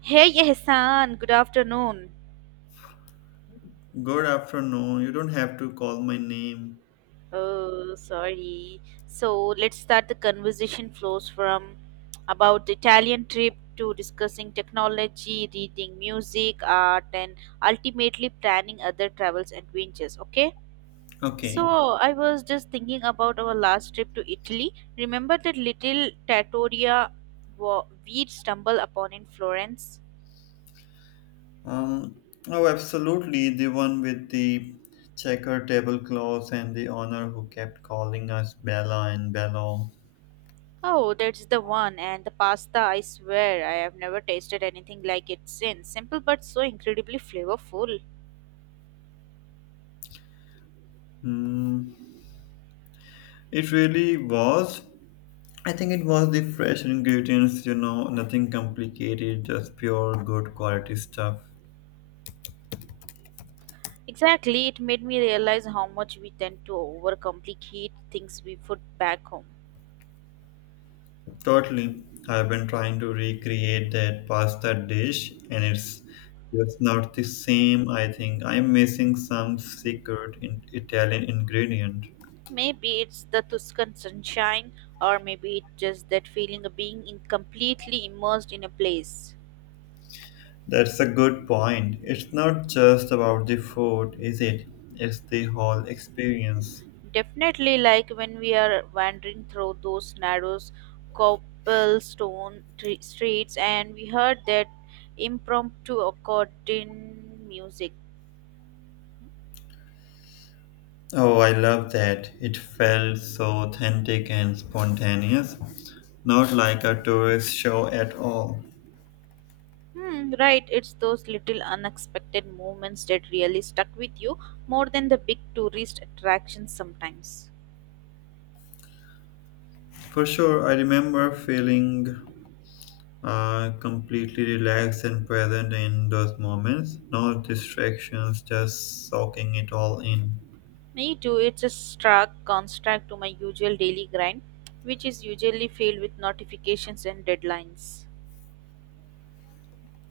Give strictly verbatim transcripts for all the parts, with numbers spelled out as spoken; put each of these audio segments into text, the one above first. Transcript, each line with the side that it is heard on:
right: Hey Ehsan, good afternoon.
left: Good afternoon. You don't have to call my name.
right: Oh, sorry. So let's start the conversation flows from about the Italian trip to discussing technology, reading, music, art, and ultimately planning other travels adventures. Okay. So
left: Okay.
right: I was just thinking about our last trip to Italy. Remember that little trattoria wa- we stumbled upon in Florence?
left: Um. Oh, absolutely. The one with the checker tablecloths and the honor who kept calling us Bella and Bello.
right: Oh, that's the one. And the pasta, I swear, I have never tasted anything like it since. Simple but so incredibly flavorful.
left: Hmm. It really was. I think it was the fresh ingredients. You know, nothing complicated, just pure good quality stuff.
right: Exactly, it made me realize how much we tend to overcomplicate things we put back home.
left: Totally. I've been trying to recreate that pasta dish and it's just not the same, I think. I'm missing some secret in Italian ingredient.
right: Maybe it's the Tuscan sunshine, or maybe it's just that feeling of being in completely immersed in a place.
left: That's a good point. It's not just about the food, is it? It's the whole experience.
right: Definitely, like when we are wandering through those narrow cobblestone tre- streets, and we heard that impromptu accordion music.
left: Oh, I love that. It felt so authentic and spontaneous, not like a tourist show at all.
right: Hmm, right, it's those little unexpected moments that really stuck with you more than the big tourist attractions sometimes.
left: For sure, I remember feeling uh, completely relaxed and present in those moments. No distractions, just soaking it all in.
right: Me too, it's a stark contrast to my usual daily grind, which is usually filled with notifications and deadlines.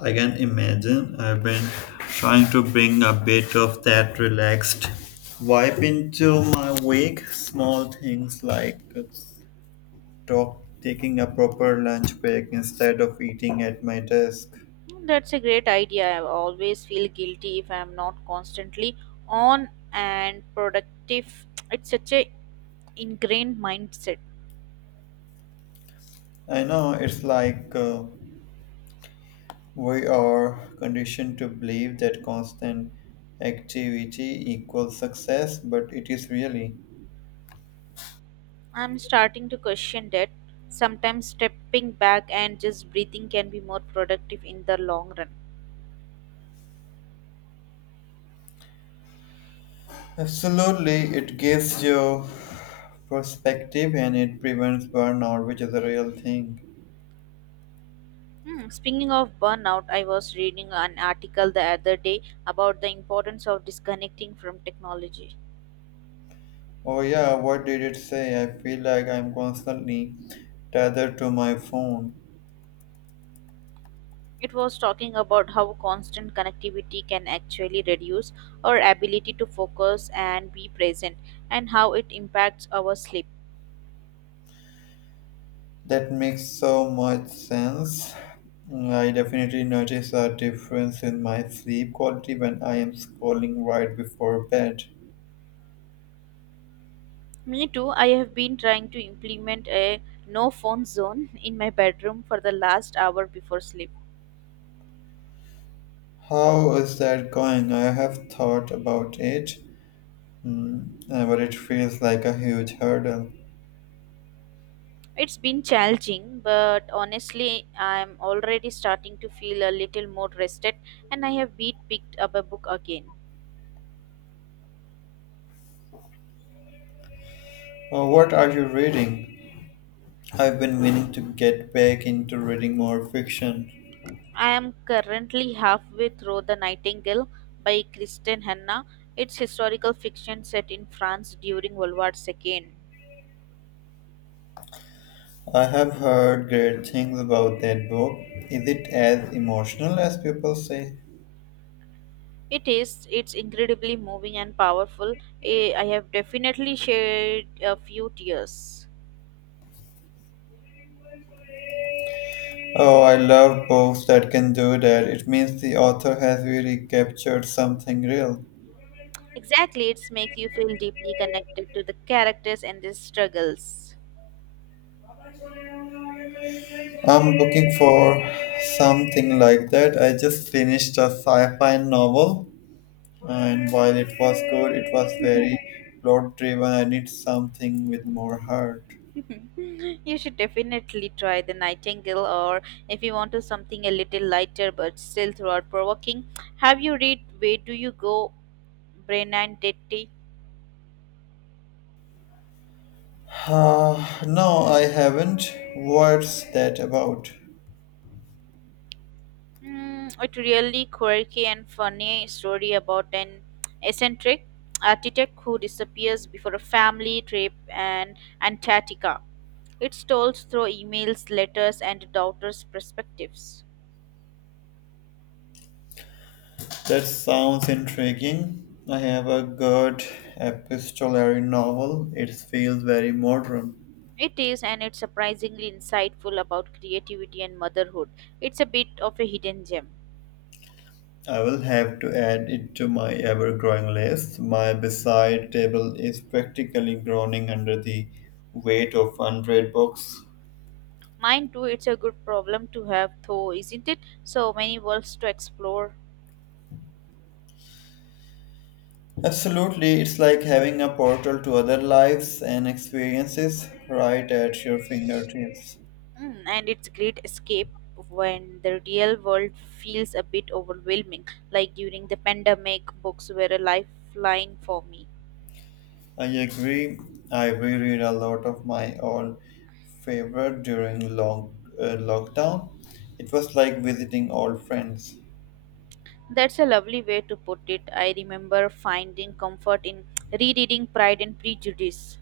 left: I can imagine I've been trying to bring a bit of that relaxed vibe into my week. Small things like talk, taking a proper lunch break instead of eating at my desk.
right: That's a great idea. I always feel guilty if I'm not constantly on and productive. It's such a ingrained mindset.
left: I know it's like uh, we are conditioned to believe that constant activity equals success, but it is really.
right: I'm starting to question that. Sometimes stepping back and just breathing can be more productive in the long run.
left: Absolutely, it gives you perspective and it prevents burnout, which is a real thing.
right: Hmm, Speaking of burnout, I was reading an article the other day about the importance of disconnecting from technology.
left: Oh, yeah, what did it say? I feel like I'm constantly tethered to my phone.
right: It was talking about how constant connectivity can actually reduce our ability to focus and be present, and how it impacts our sleep.
left: That makes so much sense. I definitely notice a difference in my sleep quality when I am scrolling right before bed.
right: Me too, I have been trying to implement a no phone zone in my bedroom for the last hour before sleep.
left: How is that going? I have thought about it, mm, uh, but it feels like a huge hurdle.
right: It's been challenging, but honestly, I'm already starting to feel a little more rested, and I have been picked up a book again.
left: Uh, what are you reading? I've been meaning to get back into reading more fiction.
right: I am currently halfway through The Nightingale by Kristen Hanna. It's historical fiction set in France during World War Two.
left: I have heard great things about that book. Is it as emotional as people say?
right: It is. It's incredibly moving and powerful. Eh, I have definitely shed a few tears.
left: Oh, I love books that can do that. It means the author has really captured something real.
right: Exactly, it's make you feel deeply connected to the characters and their struggles.
left: I'm looking for something like that. I just finished a sci fi novel, and while it was good, it was very plot driven. I need something with more heart.
right: You should definitely try the Nightingale, or if you want to something a little lighter but still throughout provoking. Have you read Where Do You Go Brennan Detti?
left: Ah, no, I haven't. What's that about?
right: Mm, it really quirky and funny story about an eccentric architect who disappears before a family trip and Antarctica. It's told through emails, letters, and daughters' perspectives.
left: That sounds intriguing. I have a good epistolary novel. It feels very modern.
right: It is, and it's surprisingly insightful about creativity and motherhood. It's a bit of a hidden gem.
left: I will have to add it to my ever growing list. My beside table is practically groaning under the weight of one hundred books.
right: Mine too, it's a good problem to have, though, isn't it? So many worlds to explore.
left: Absolutely, it's like having a portal to other lives and experiences right at your fingertips.
right: Mm, and it's great escape when the real world feels a bit overwhelming, like during the pandemic, books were a lifeline for me.
left: I agree. I reread a lot of my old favorite during long, uh, lockdown. It was like visiting old friends.
right: That's a lovely way to put it. I remember finding comfort in rereading Pride and Prejudice.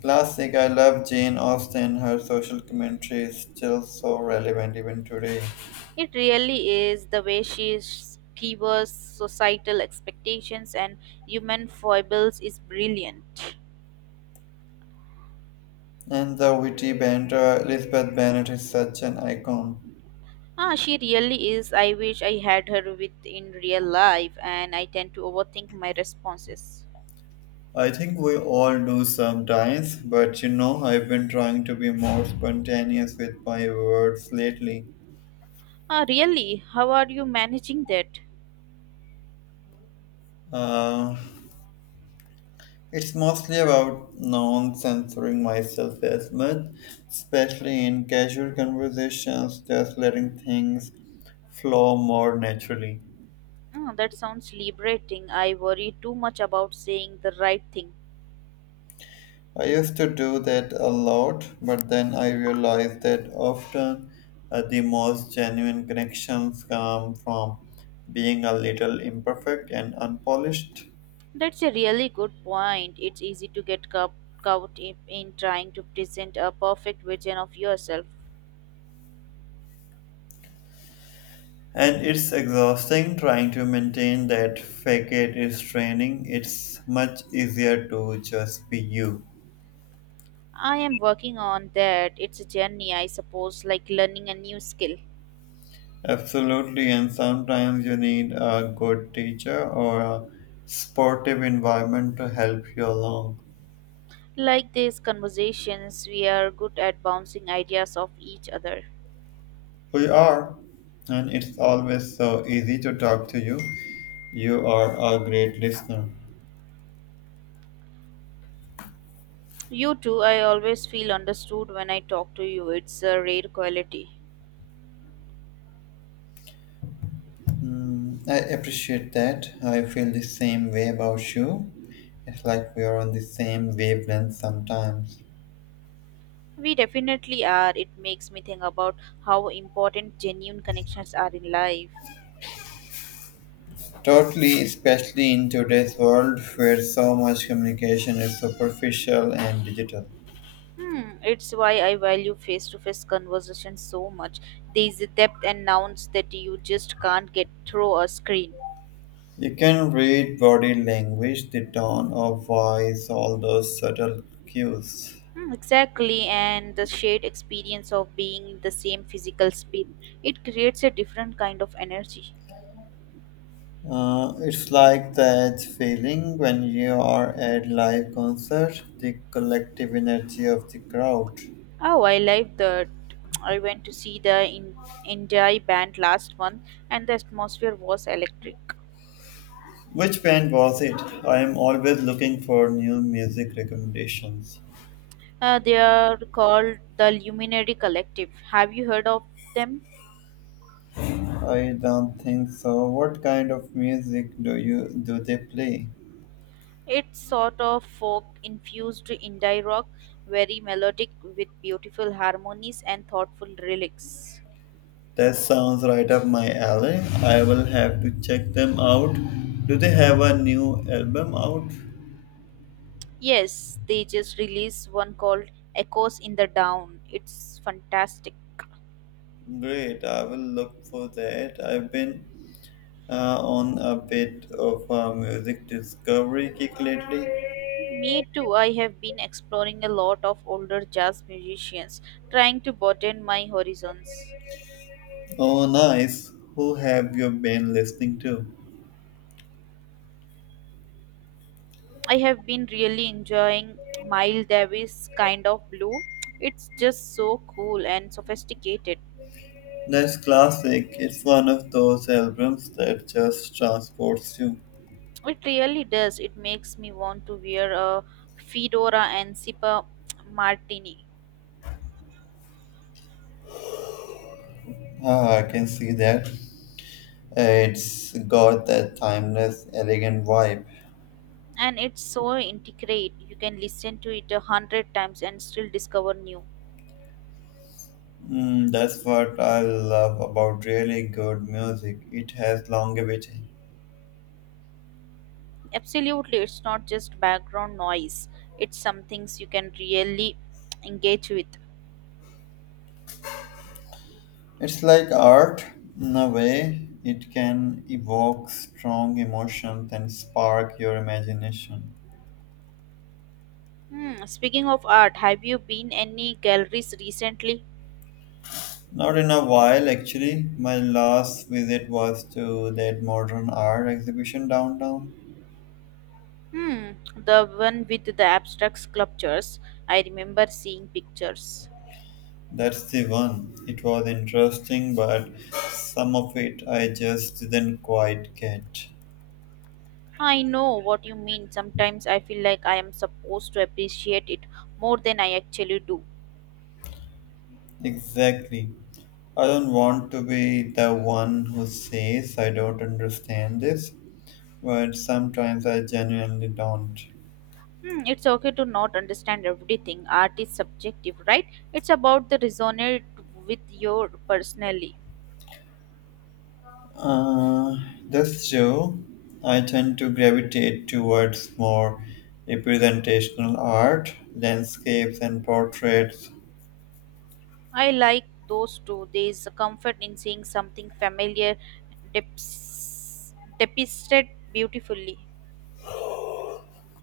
left: Classic, I love Jane Austen. Her social commentary is still so relevant even today.
right: It really is the way she skewers societal expectations and human foibles is brilliant.
left: And the witty banter, Elizabeth Bennet is such an icon.
right: Ah, she really is. I wish I had her with in real life, and I tend to overthink my responses.
left: I think we all do sometimes, but you know, I've been trying to be more spontaneous with my words lately.
right: Ah, really? How are you managing that?
left: Uh, it's mostly about non censoring myself as much, especially in casual conversations, just letting things flow more naturally.
right: Ah, that sounds liberating. I worry too much about saying the right thing.
left: I used to do that a lot, but then I realized that often uh, the most genuine connections come from being a little imperfect and unpolished.
right: That's a really good point. It's easy to get cau- caught in in trying to present a perfect version of yourself.
left: And it's exhausting trying to maintain that fake it is training. It's much easier to just be you.
right: I am working on that. It's a journey, I suppose, like learning a new skill.
left: Absolutely, and sometimes you need a good teacher or a sportive environment to help you along.
right: Like these conversations, we are good at bouncing ideas off each other.
left: We are, and it's always so easy to talk to you. You are a great listener.
right: You too, I always feel understood when I talk to you. It's a rare quality.
left: Hmm, I appreciate that. I feel the same way about you. It's like we are on the same wavelength sometimes.
right: We definitely are. It makes me think about how important genuine connections are in life.
left: Totally, especially in today's world where so much communication is superficial and digital.
right: Hmm, it's why I value face to face conversations so much. There is a depth and nouns that you just can't get through a screen.
left: You can read body language, the tone of voice, all those subtle cues.
right: Hmm, exactly, and the shared experience of being in the same physical space. It creates a different kind of energy.
left: Uh, it's like that feeling when you are at live concert, the collective energy of the crowd.
right: Oh, I like that. I went to see the in- Indie band last month, and the atmosphere was electric.
left: Which band was it? I am always looking for new music recommendations.
right: Uh, they are called the Luminary Collective. Have you heard of them?
left: I don't think so. What kind of music do you do they play?
right: It's sort of folk infused indie rock, very melodic with beautiful harmonies and thoughtful lyrics.
left: That sounds right up my alley. I will have to check them out. Do they have a new album out?
right: Yes, they just released one called Echoes in the Down. It's fantastic.
left: Great, I will look for that. I've been uh, on a bit of a music discovery kick lately?
right: Me too, I have been exploring a lot of older jazz musicians, trying to broaden my horizons.
left: Oh, nice. Who have you been listening to?
right: I have been really enjoying Miles Davis kind of blue. It's just so cool and sophisticated.
left: That's classic. It's one of those albums that just transports you.
right: It really does. It makes me want to wear a fedora and sip a martini.
left: Ah, I can see that. It's got that timeless, elegant vibe.
right: And it's so integrate. You can listen to it a hundred times and still discover new.
left: Mm, that's what I love about really good music. It has longevity.
right: Absolutely, it's not just background noise. It's some things you can really engage with.
left: It's like art in a way, it can evoke strong emotions and spark your imagination.
right: Hmm, speaking of art, have you been any galleries recently?
left: Not in a while, actually. My last visit was to that modern art exhibition downtown.
right: Hmm, the one with the abstract sculptures. I remember seeing pictures.
left: That's the one. It was interesting, but some of it I just didn't quite get.
right: I know what you mean. Sometimes I feel like I am supposed to appreciate it more than I actually do.
left: Exactly. I don't want to be the one who says I don't understand this, but sometimes I genuinely don't.
right: Hmm, it's okay to not understand everything. Art is subjective, right? It's about the resonate with your personally.
left: Uh, that's true. I tend to gravitate towards more representational art, landscapes, and portraits,
right: I like those too. There is a comfort in seeing something familiar deps- depicted beautifully.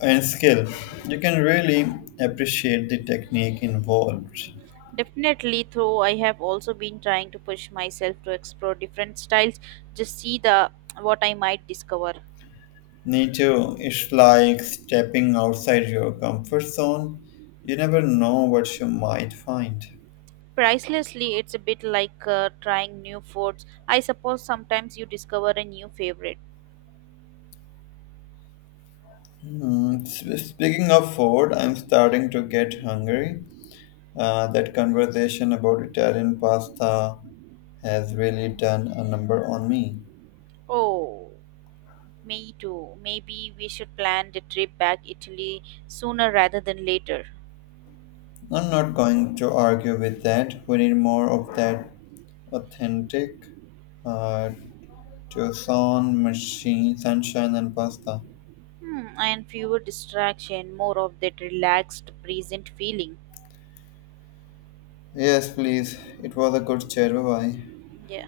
left: and skill. You can really appreciate the technique involved.
right: Definitely, though, I have also been trying to push myself to explore different styles, just see the what I might discover.
left: Me too. It's like stepping outside your comfort zone. You never know what you might find.
right: Pricelessly, it's a bit like uh, trying new foods. I suppose sometimes you discover a new favorite.
left: Hmm, sp- Speaking of food, I'm starting to get hungry. Uh, that conversation about Italian pasta has really done a number on me.
right: Oh, me too. Maybe we should plan the trip back Italy sooner rather than later.
left: I'm not going to argue with that. We need more of that authentic uh, Tucson machine, sunshine, and pasta.
right: Hmm, and fewer distraction, more of that relaxed, present feeling.
left: Yes, please. It was a good chat. Bye bye.
right: Yeah.